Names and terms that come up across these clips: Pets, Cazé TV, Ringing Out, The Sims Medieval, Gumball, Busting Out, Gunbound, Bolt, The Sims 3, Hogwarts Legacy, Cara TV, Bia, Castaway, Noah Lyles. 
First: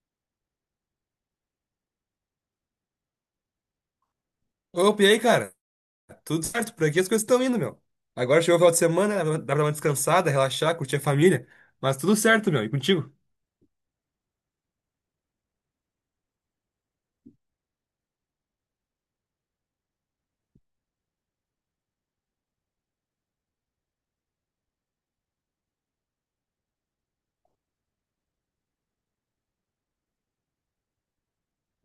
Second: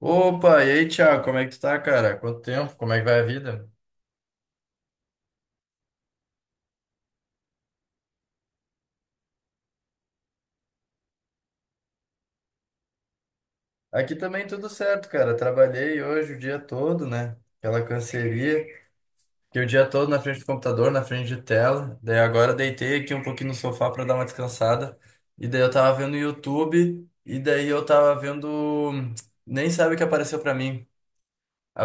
Opa, e aí, Thiago, como é que tu tá, cara? Quanto tempo? Como é que vai a vida? Opa, e aí, cara? Tudo certo, por aqui as coisas estão indo, meu. Agora chegou o final de semana, dá pra dar uma descansada, relaxar, curtir a família. Mas tudo certo, meu. E contigo? Aqui também tudo certo, cara. Trabalhei hoje o dia todo, né? Aquela canseria. Fiquei o dia todo na frente do computador, na frente de tela. Daí agora deitei aqui um pouquinho no sofá pra dar uma descansada. E daí eu tava vendo YouTube. E daí eu tava vendo. Nem sabe o que apareceu pra mim.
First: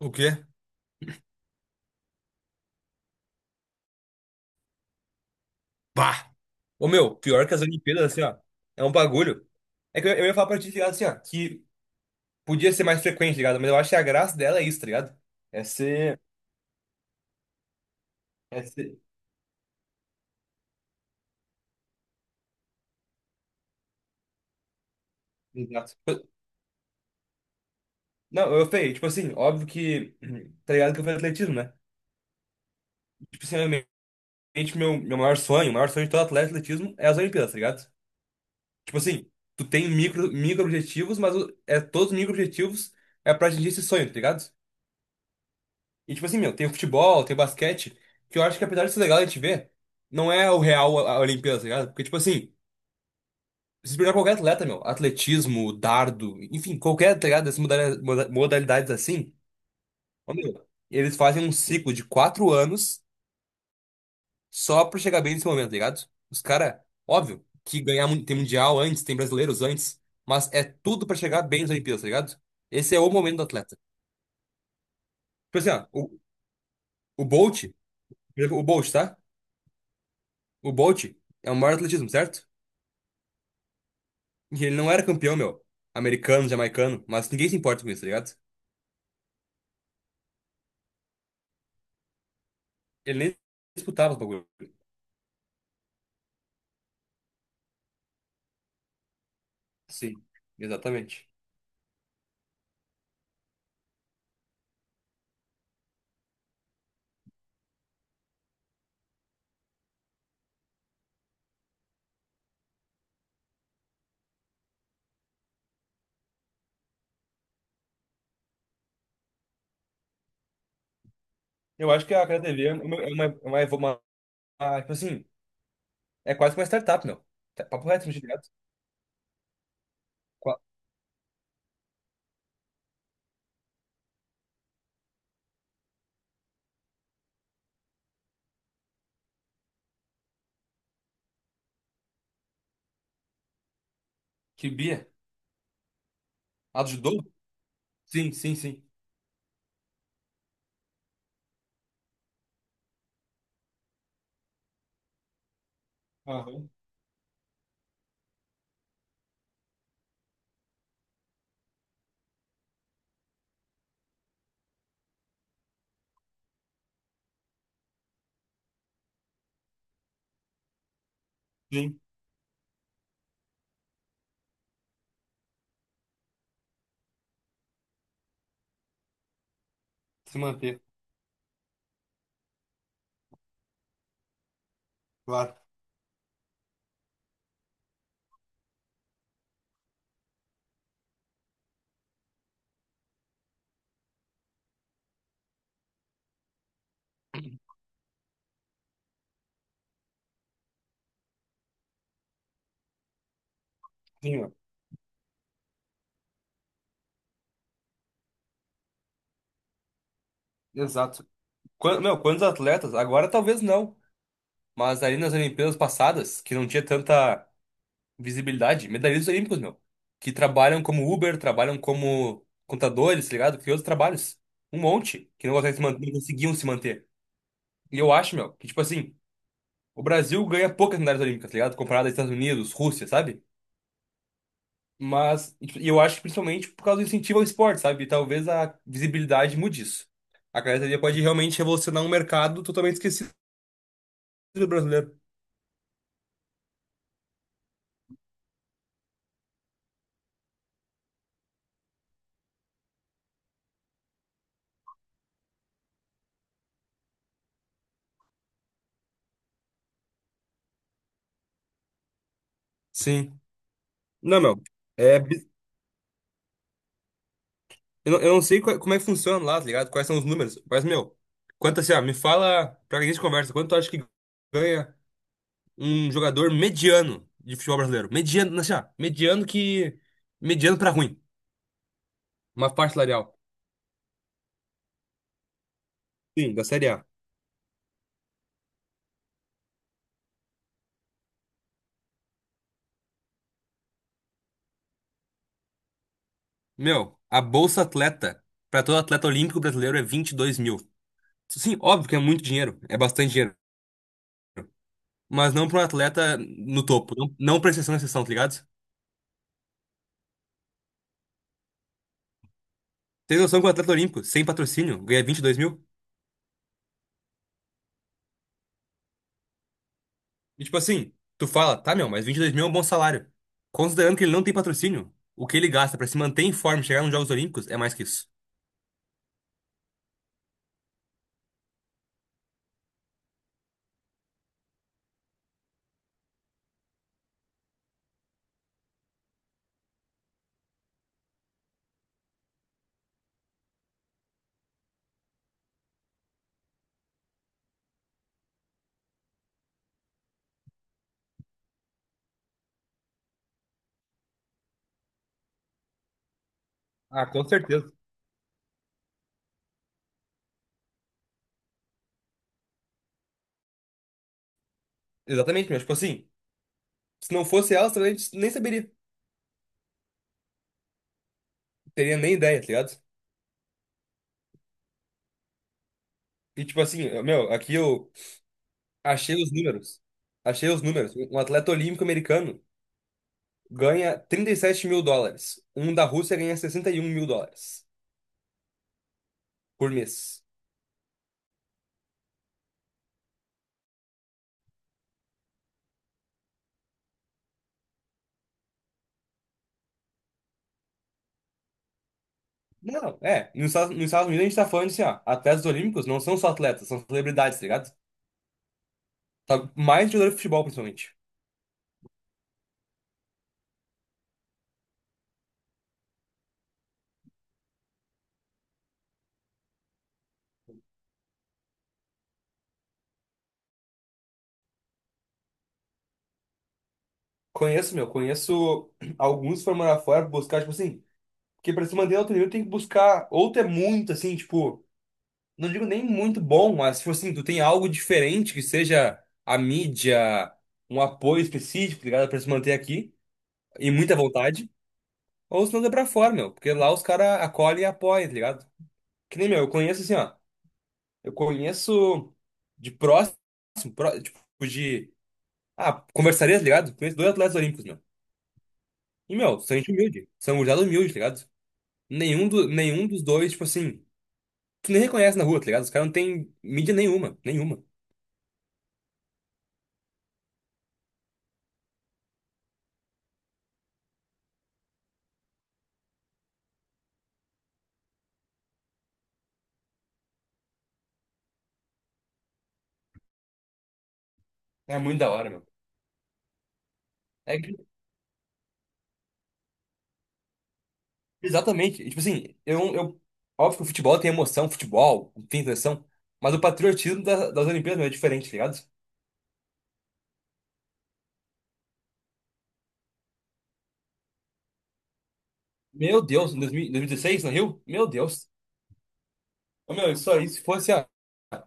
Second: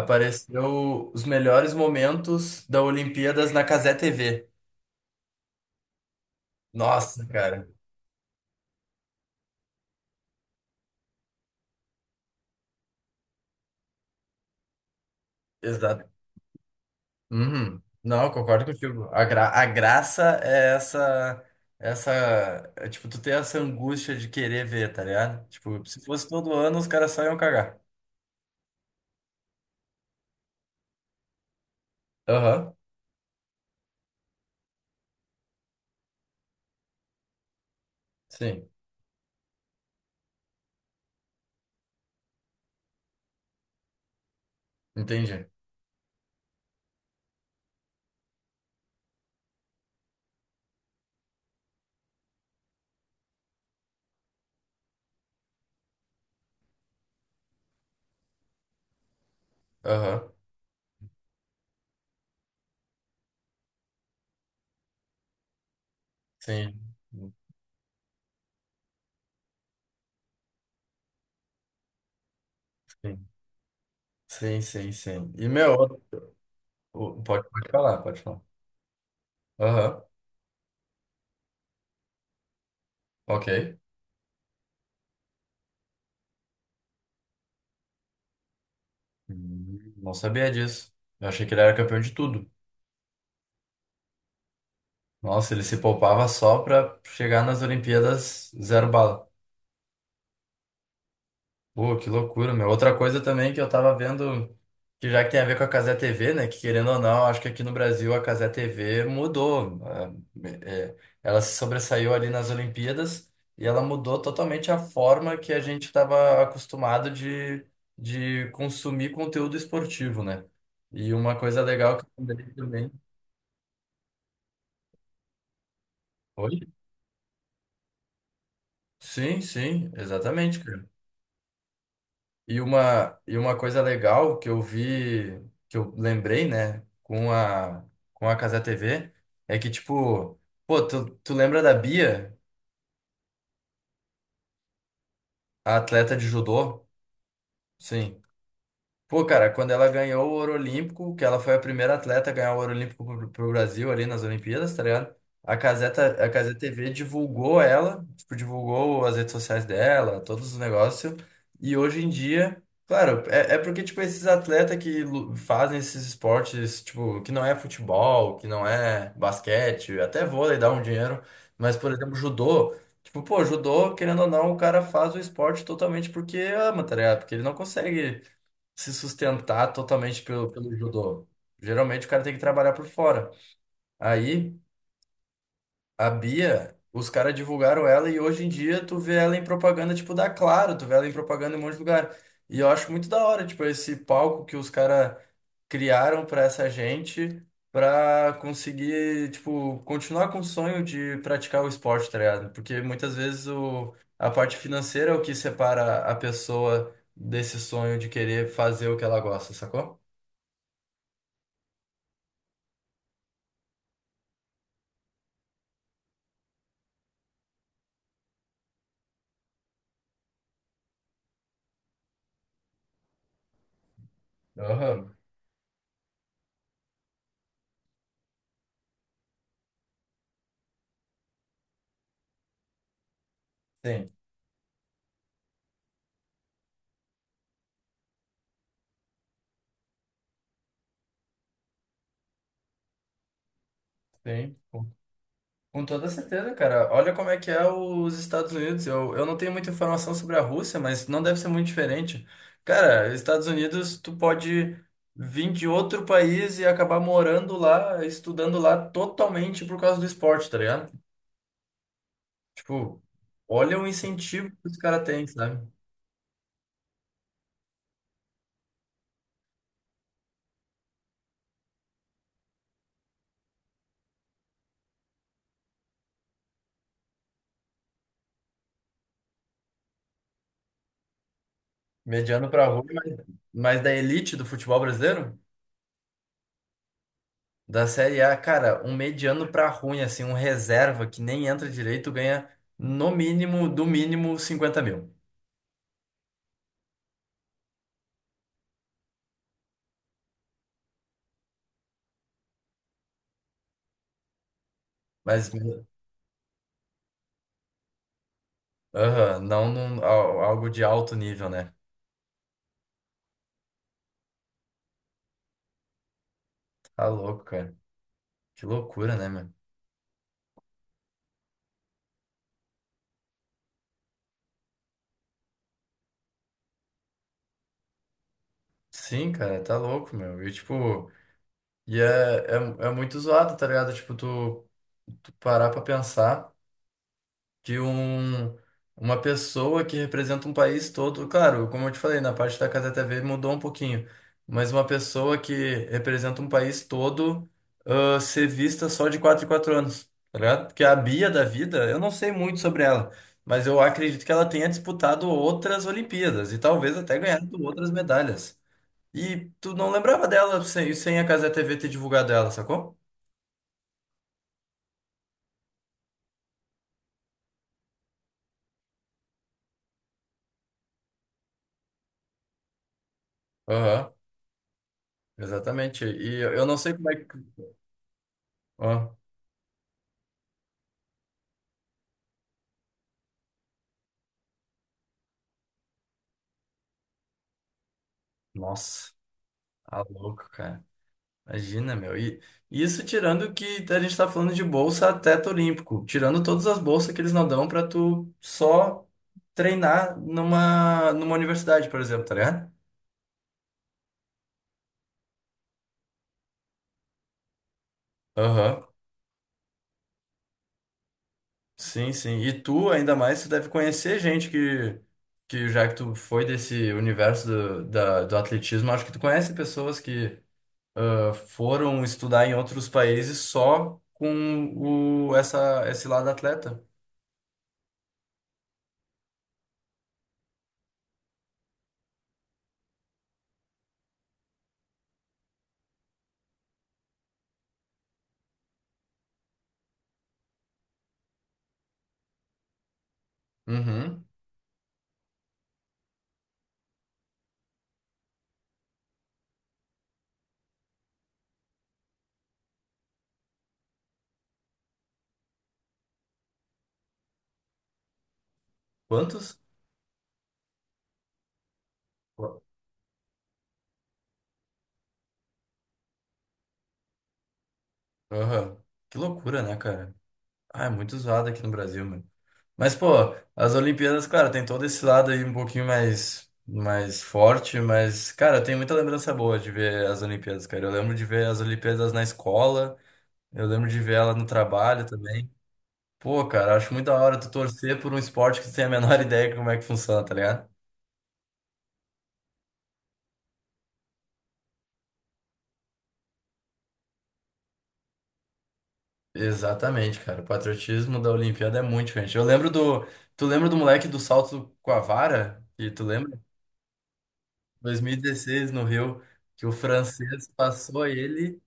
O quê? os melhores momentos da Olimpíadas na Cazé TV. Bah! Ô, meu, Nossa, pior que as cara. Olimpíadas, assim, ó, é um bagulho. É que eu ia falar pra ti, tá ligado, assim, ó, que podia ser mais frequente, tá ligado? Mas eu acho que a graça dela é isso, tá ligado? É ser... Uhum. Não, eu É concordo ser... contigo. A graça é essa, é, tipo, tu ter essa angústia de querer ver, tá ligado? Tipo, Exato. se fosse Tipo, todo ano, os caras só iam cagar. não, eu falei, tipo assim, óbvio que... Tá ligado que eu falei atletismo, né? Aham. Tipo assim, realmente, meu maior sonho, o maior sonho de todo atleta de atletismo é as Olimpíadas, tá ligado? Sim, Tipo assim, tu tem micro objetivos, mas é todos os micro objetivos é pra atingir esse sonho, tá ligado? entendi. E tipo assim, meu, tem o futebol, tem o basquete, que eu acho que apesar de ser legal a gente ver, não é o real a Olimpíada, tá ligado? Porque tipo assim, se você pegar qualquer atleta, meu, atletismo, dardo, enfim, qualquer, tá ligado? Dessas modalidades, assim, Aham. ó, meu, eles fazem um ciclo de 4 anos só pra chegar bem nesse momento, tá ligado? Os Sim, caras, óbvio, que ganhar tem mundial antes, tem brasileiros antes, mas é tudo pra chegar bem nas Olimpíadas, tá ligado? Esse é o sim, momento do atleta. sim, sim, sim. E, Tipo assim, meu, ó, outro- o, o- o pode, Bolt, pode falar, pode falar. por exemplo, o Bolt, tá? Aham. O Bolt é o maior atletismo, certo? Ok. E ele não era campeão, meu. Americano, jamaicano. Mas ninguém se importa com isso, tá ligado? Hum. Não sabia disso. Eu achei que ele era campeão de tudo. Ele nem disputava os bagulho. Nossa, ele se poupava só pra chegar nas Olimpíadas zero bala. Sim, exatamente. Pô, que loucura, meu. Outra coisa também que eu tava vendo, que já que tem a ver com a Cazé TV, né? Que querendo ou não, acho que aqui no Brasil a Cazé TV mudou. É, ela se sobressaiu ali nas Olimpíadas e ela mudou totalmente a forma que a gente estava acostumado de, consumir conteúdo esportivo, né? E uma coisa Eu legal que acho eu que a Cara lembrei TV é também. uma, é uma, é uma, uma- uma- tipo assim, é quase Oi? uma startup, meu. Papo reto, tá ligado? Sim, sim, exatamente. Qua- E uma coisa legal que eu vi, que eu lembrei, né, com a, Casa TV, é que, tipo, pô, tu lembra da Bia, Que Bia? a atleta de judô? Ajudou? Sim. Sim, sim, sim. Pô, cara, quando ela ganhou o ouro olímpico, que ela foi a primeira atleta a ganhar o ouro olímpico pro, Brasil ali nas Olimpíadas, tá ligado? A Caseta, a Caseta Aham. TV divulgou ela, tipo, divulgou as redes sociais dela, todos os negócios. E hoje em dia, claro, é porque, tipo, esses atletas que fazem esses esportes, tipo, que não é futebol, que não é basquete, até vôlei dá um dinheiro, mas, por Sim, exemplo, judô. Tipo, pô, judô, querendo ou não, o cara faz o esporte totalmente porque ama, tá ligado? Porque ele não consegue se sustentar totalmente se pelo manter, judô. Geralmente o cara tem que trabalhar por fora. Aí, claro. a Bia, os caras divulgaram ela e hoje em dia tu vê ela em propaganda tipo da Claro, tu vê ela em propaganda em um monte de lugar. E eu acho muito da hora, tipo, esse palco que os caras criaram pra essa gente pra conseguir, tipo, continuar com o sonho de praticar o esporte, tá ligado? Porque muitas vezes a Sim, meu. parte financeira é o que separa a pessoa desse sonho de querer fazer o que ela gosta, sacou? Exato. Meu, quantos atletas? Agora talvez não. Mas ali nas Olimpíadas passadas, que não tinha tanta visibilidade, medalhistas olímpicos, meu. Que trabalham como Uber, trabalham como contadores, tá ligado? Que outros trabalhos. Um Aham. monte que não conseguem se manter, não conseguiam se manter. E eu acho, meu, que tipo assim, o Brasil ganha poucas medalhas olímpicas, tá ligado? Comparado aos Estados Unidos, Rússia, sabe? Sim, Mas e tipo, e eu acho que principalmente por causa do incentivo ao esporte, sabe? E talvez a visibilidade mude isso. A academia pode realmente revolucionar um mercado totalmente esquecido sim. do Com brasileiro. com toda certeza, cara. Olha como é que é os Estados Unidos. Eu não tenho muita informação sobre a Rússia, mas não deve ser muito diferente. Cara, Estados Unidos, tu pode vir de outro país e acabar morando lá, estudando lá totalmente por causa do esporte, tá ligado? Tipo, Sim. olha o Não, incentivo meu. que os caras É têm, sabe? eu não sei como é que funciona lá, tá ligado? Quais são os números. Mas, meu, quanto assim, ó, me fala, pra que a gente conversa, quanto tu acha que ganha um jogador mediano de futebol brasileiro? Mediano, assim, ó, mediano que. Mediano pra ruim. Mediano pra Uma rua, parte mas, salarial. mas da elite do futebol brasileiro? Sim, da Série A. Da Série A, cara, um mediano pra ruim, assim, um reserva que nem entra direito ganha no mínimo, do mínimo, 50 mil. Meu, a bolsa atleta pra todo atleta olímpico brasileiro é 22 mil. Sim, óbvio que é muito dinheiro, é bastante dinheiro. Mas, Mas não pra um atleta no topo, não, não pra exceção na exceção, tá ligado? aham, não algo de alto nível, né? Tem noção que o atleta olímpico, sem patrocínio, ganha 22 mil? Tá louco, cara. Que loucura, né, meu? E tipo assim, tu fala, tá, meu, mas 22 mil é um bom salário. Considerando que ele não tem patrocínio, o que ele gasta pra se manter em forma e chegar nos Jogos Olímpicos é mais que isso. Sim, cara, tá louco, meu. E, tipo, e é, é muito zoado, tá ligado? Tipo, tu parar pra pensar. De uma pessoa que representa um país todo. Claro, como eu te falei, na parte da Casa TV mudou um pouquinho, mas uma pessoa que representa um país todo, ser vista só de 4 em 4 anos, tá ligado? Porque a Bia da vida, eu não sei muito sobre ela, mas eu acredito que ela tenha disputado outras Olimpíadas e talvez até Ah, com ganhado outras certeza. medalhas. E tu não lembrava dela sem a Casa TV ter divulgado ela, sacou? Exatamente, mas tipo assim, se não fosse elas, talvez a gente nem saberia. Teria nem ideia, tá ligado? Aham, exatamente. E eu E eu não tipo sei assim, como é que. meu, aqui eu Ó, achei os números. Achei os números. Um atleta olímpico americano ganha 37 mil dólares. Um da Rússia ganha 61 mil dólares nossa. por Tá mês. louco, cara. Imagina, meu. E isso tirando que a gente tá falando de bolsa teto olímpico, tirando todas as bolsas que eles não dão pra tu só treinar numa universidade, por exemplo, tá ligado? Não, é. Nos Estados Unidos a gente tá falando, assim, ó, atletas olímpicos não são só atletas, são celebridades, tá ligado? Aham. Sabe? Mais jogador de futebol, principalmente. Sim, sim. E tu, ainda mais, tu deve conhecer gente que já que tu foi desse universo do, do atletismo, acho que tu conhece pessoas que, foram estudar em outros países só com esse lado atleta. Conheço, meu, conheço alguns que foram morar fora buscar, tipo assim, porque pra se manter em alto nível tem que buscar, ou tu é muito, assim, tipo, não digo nem muito bom, mas, tipo assim, tu tem algo diferente que seja a mídia, um apoio específico, tá ligado? Pra se manter aqui, e muita Uhum. vontade, ou se não dá pra fora, meu, porque lá os caras acolhem e apoiam, tá ligado? Que nem, meu, eu conheço assim, ó, eu conheço de próximo, tipo, de, conversaria, tá ligado? Conheço dois atletas olímpicos, meu. E, Quantos? meu, são gente humilde. São gurizada humilde, tá ligado? Nenhum dos dois, tipo assim, tu nem reconhece na rua, tá ligado? Os caras não têm mídia nenhuma, nenhuma. Aham. Que loucura, né, cara? Ah, é muito usado aqui no Brasil, mano. Mas, pô, as Olimpíadas, claro, tem todo esse lado aí um pouquinho mais forte, mas, cara, tem muita lembrança boa de ver as Olimpíadas, cara. Eu lembro de ver as Olimpíadas na escola, eu lembro de ver ela no É trabalho muito da hora, também. meu. Pô, cara, acho muito da hora tu É, torcer por um esporte que tu tem a menor ideia de como é que funciona, tá ligado? exatamente. E, tipo assim, eu. Óbvio que o futebol tem emoção, futebol tem tensão, mas o patriotismo das Olimpíadas, meu, é diferente, tá ligado? Exatamente, cara. O patriotismo da Olimpíada é muito diferente. Eu lembro do. Tu lembra do moleque do salto com a vara? E tu Meu lembra? Deus, em dois mil e 2016, no Rio? Meu Deus. 2016 no Rio, que o Ô, meu, isso francês aí, se fosse, ó, passou ele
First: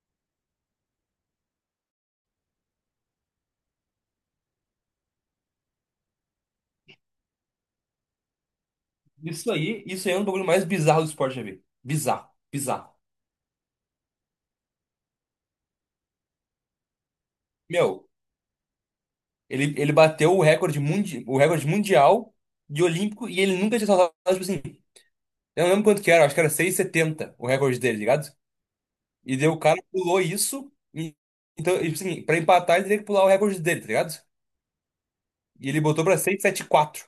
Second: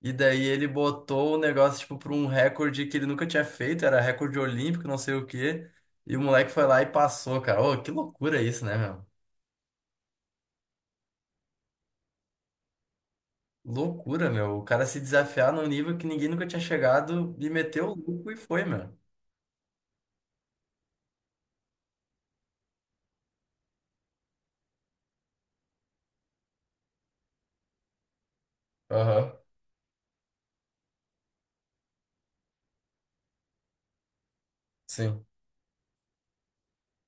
e daí ele botou o negócio tipo para um recorde que ele nunca tinha feito, era recorde olímpico, não sei o quê. E o moleque foi lá e passou, cara. Ô, que loucura isso, né, meu? Isso aí é um bagulho mais bizarro do esporte, já vi. Bizarro, bizarro. Loucura, meu. O cara se desafiar num nível que ninguém nunca tinha chegado e meteu o Meu, louco e foi, meu. ele bateu o recorde mundial de olímpico, e ele nunca tinha saltado, tipo assim, eu não lembro quanto que era, acho que era 6,70 o recorde dele, tá ligado? Aham. E daí o cara pulou isso, então, tipo assim, pra empatar ele teria que pular o recorde dele, tá ligado? Sim. E ele botou pra 6,74.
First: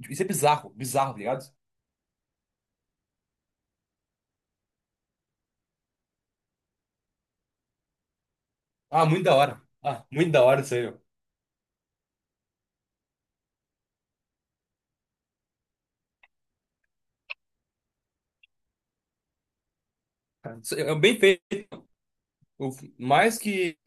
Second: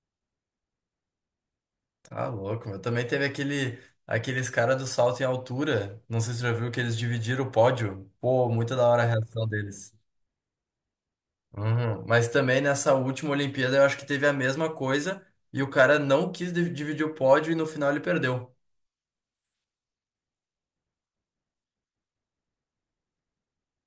Tipo, isso é bizarro, bizarro, tá ligado? Tá louco, meu. Também teve aqueles caras do salto em altura. Não sei se você já viu que eles dividiram o pódio. Pô, muito da hora a Ah, muito da reação hora. deles. Ah, muito da hora isso aí, meu. Uhum. Mas também nessa última Olimpíada eu acho que teve a mesma coisa e o cara não quis dividir o pódio e no final ele perdeu. Isso é bem feito. O- Mais que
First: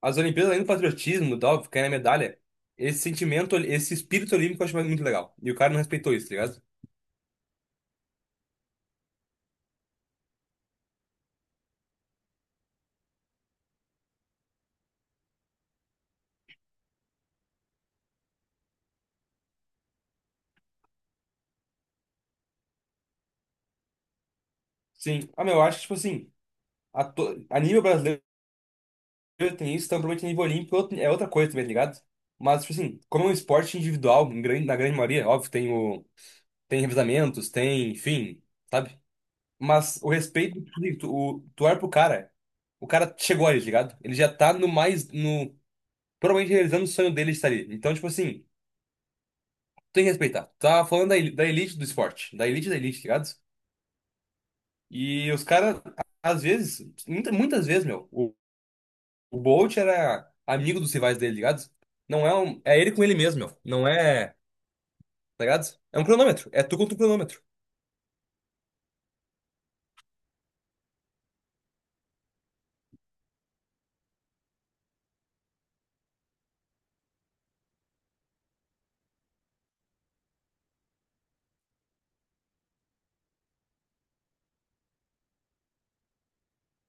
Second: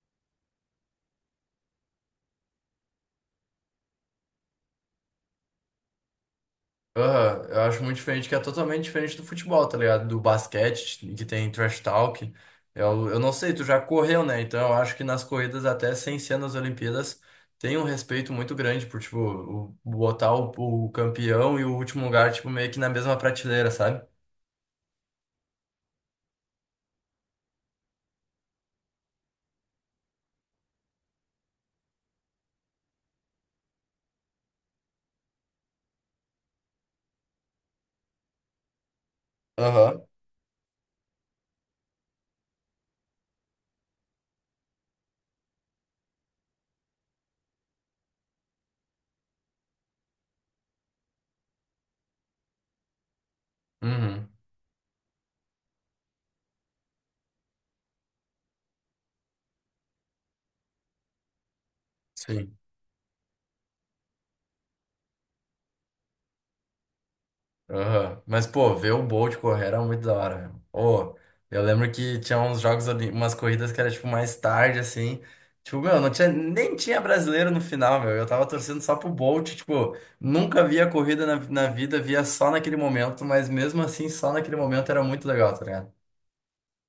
as Olimpíadas, além do patriotismo, e tal, ficar na medalha, esse sentimento, esse espírito olímpico eu acho muito legal. E o cara não respeitou isso, tá ligado? Aham. Eu acho muito diferente, que é totalmente diferente do futebol, tá ligado? Do basquete, que tem trash talk. Eu não sei, tu já correu, né? Então eu acho que nas corridas, até sem ser nas Olimpíadas, tem um respeito muito grande por, tipo, botar o campeão e o último lugar, tipo, meio que na mesma prateleira, sabe? Sim. Ah, meu, eu acho que, tipo assim, a nível brasileiro tem isso, então provavelmente a nível olímpico é outra coisa também, tá ligado? Mas, tipo assim, como é um esporte individual, na grande maioria, óbvio, tem revezamentos, tem, enfim, sabe? Mas Aham. o respeito, tu olha pro cara, o cara chegou ali, tá ligado? Ele já tá no mais, no, provavelmente realizando o sonho dele de estar ali. Então, tipo assim, tu tem que respeitar. Tu tá falando da elite do esporte, da elite, tá ligado? Uhum. E os caras, às vezes, muitas vezes, meu. O Bolt era amigo dos rivais dele, ligado? Não é Sim. um. É ele com ele mesmo, meu. Não é. Tá ligado? É um cronômetro. É tu contra um cronômetro. Aham. Mas, pô, ver o Bolt correr era muito da hora, velho. Ô, eu lembro que tinha uns jogos ali, umas corridas que era, tipo, mais tarde, assim. Tipo, meu, não tinha, nem tinha brasileiro no final, meu. Eu tava torcendo só pro Bolt, tipo, nunca via corrida na vida, via só naquele momento, mas mesmo assim, só naquele momento era muito legal, tá ligado?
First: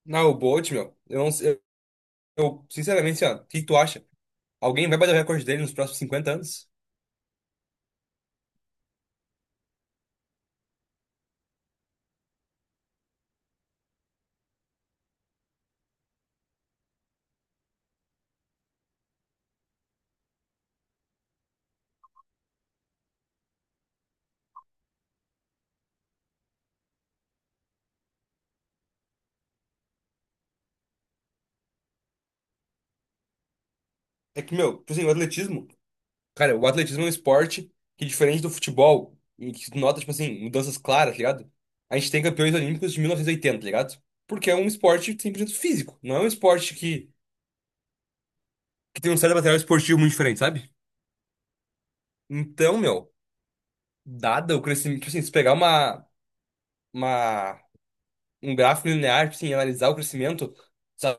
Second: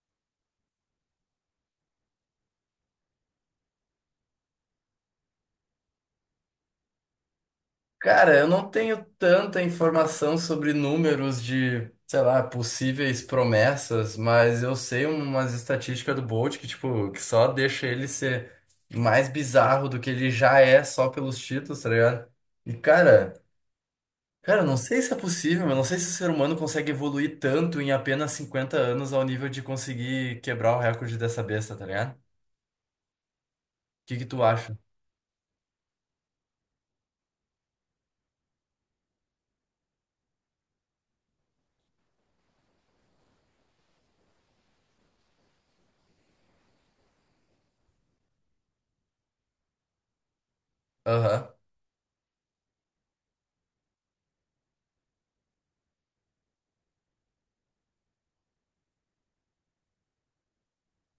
Não, o Bolt, meu. Eu não sei. Eu, sinceramente, assim, ó, o que que tu acha? Alguém vai bater o recorde dele nos próximos 50 anos? Cara, eu não tenho tanta informação sobre números de, sei lá, possíveis promessas, mas eu sei umas estatísticas do Bolt que, tipo, que só deixa ele ser mais bizarro do que ele já é só pelos títulos, tá ligado? E, cara, eu não sei se é possível, eu não sei se o ser humano consegue evoluir tanto em apenas 50 anos ao nível de conseguir quebrar o recorde dessa besta, tá ligado? O que que É tu que, acha? meu, tipo assim, o atletismo. Cara, o atletismo é um esporte que, diferente do futebol, em que tu nota, tipo assim, mudanças claras, tá ligado? A gente tem campeões olímpicos de 1980, ligado? Porque é um esporte 100% físico. Não é um esporte que tem um certo material esportivo muito diferente, sabe? Aham. Então, meu. Dada o crescimento, tipo assim, se pegar uma, um gráfico linear, tipo assim, e analisar o crescimento dos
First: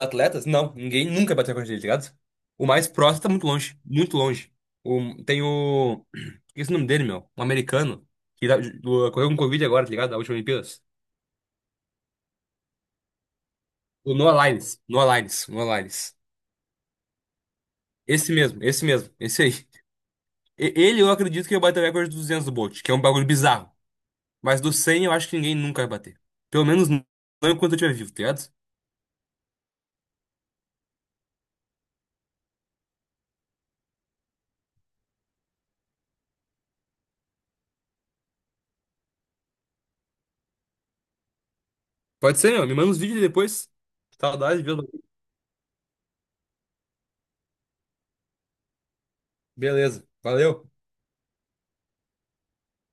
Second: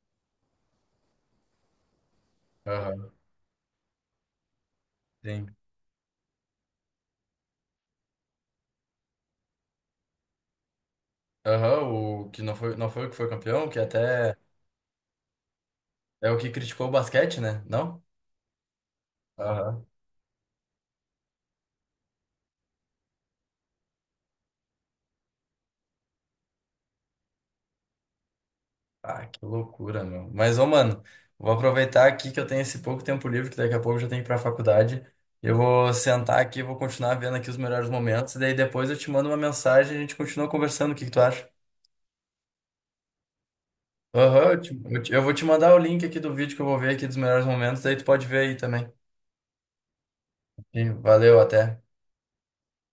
atletas, não, ninguém nunca bateu a recorde dele, tá ligado? O mais Aham. próximo tá muito longe, muito longe. O, tem Sim. o. Esqueci o nome dele, meu. Um americano, que correu com Covid agora, tá ligado? Da última Olimpíadas. Aham, o que não foi, não foi o que foi campeão, que O Noah até. Lyles. Noah Lyles. Noah Lyles. É o que criticou o basquete, né? Não? Esse mesmo, esse mesmo, esse aí. Aham. Ele, eu acredito que vai bater o recorde dos 200 do Bolt, que é um bagulho bizarro. Mas do 100 eu acho que ninguém nunca vai bater. Pelo menos não enquanto eu estiver vivo, tá ligado? Ah, que loucura, meu. Mas, ô, mano, vou aproveitar aqui que eu tenho esse pouco tempo livre, que daqui a pouco eu já tenho que ir pra faculdade. Eu vou sentar aqui, vou continuar vendo aqui os melhores momentos, e daí depois eu te mando uma mensagem e a gente continua conversando. O que que tu acha? Pode ser, meu. Me manda uns vídeos depois. Aham. eu, Saudade, viu? te- eu te- eu vou te mandar o link aqui do vídeo que eu vou ver aqui dos melhores momentos, daí tu pode ver aí também. Beleza. Valeu. Sim, valeu, até.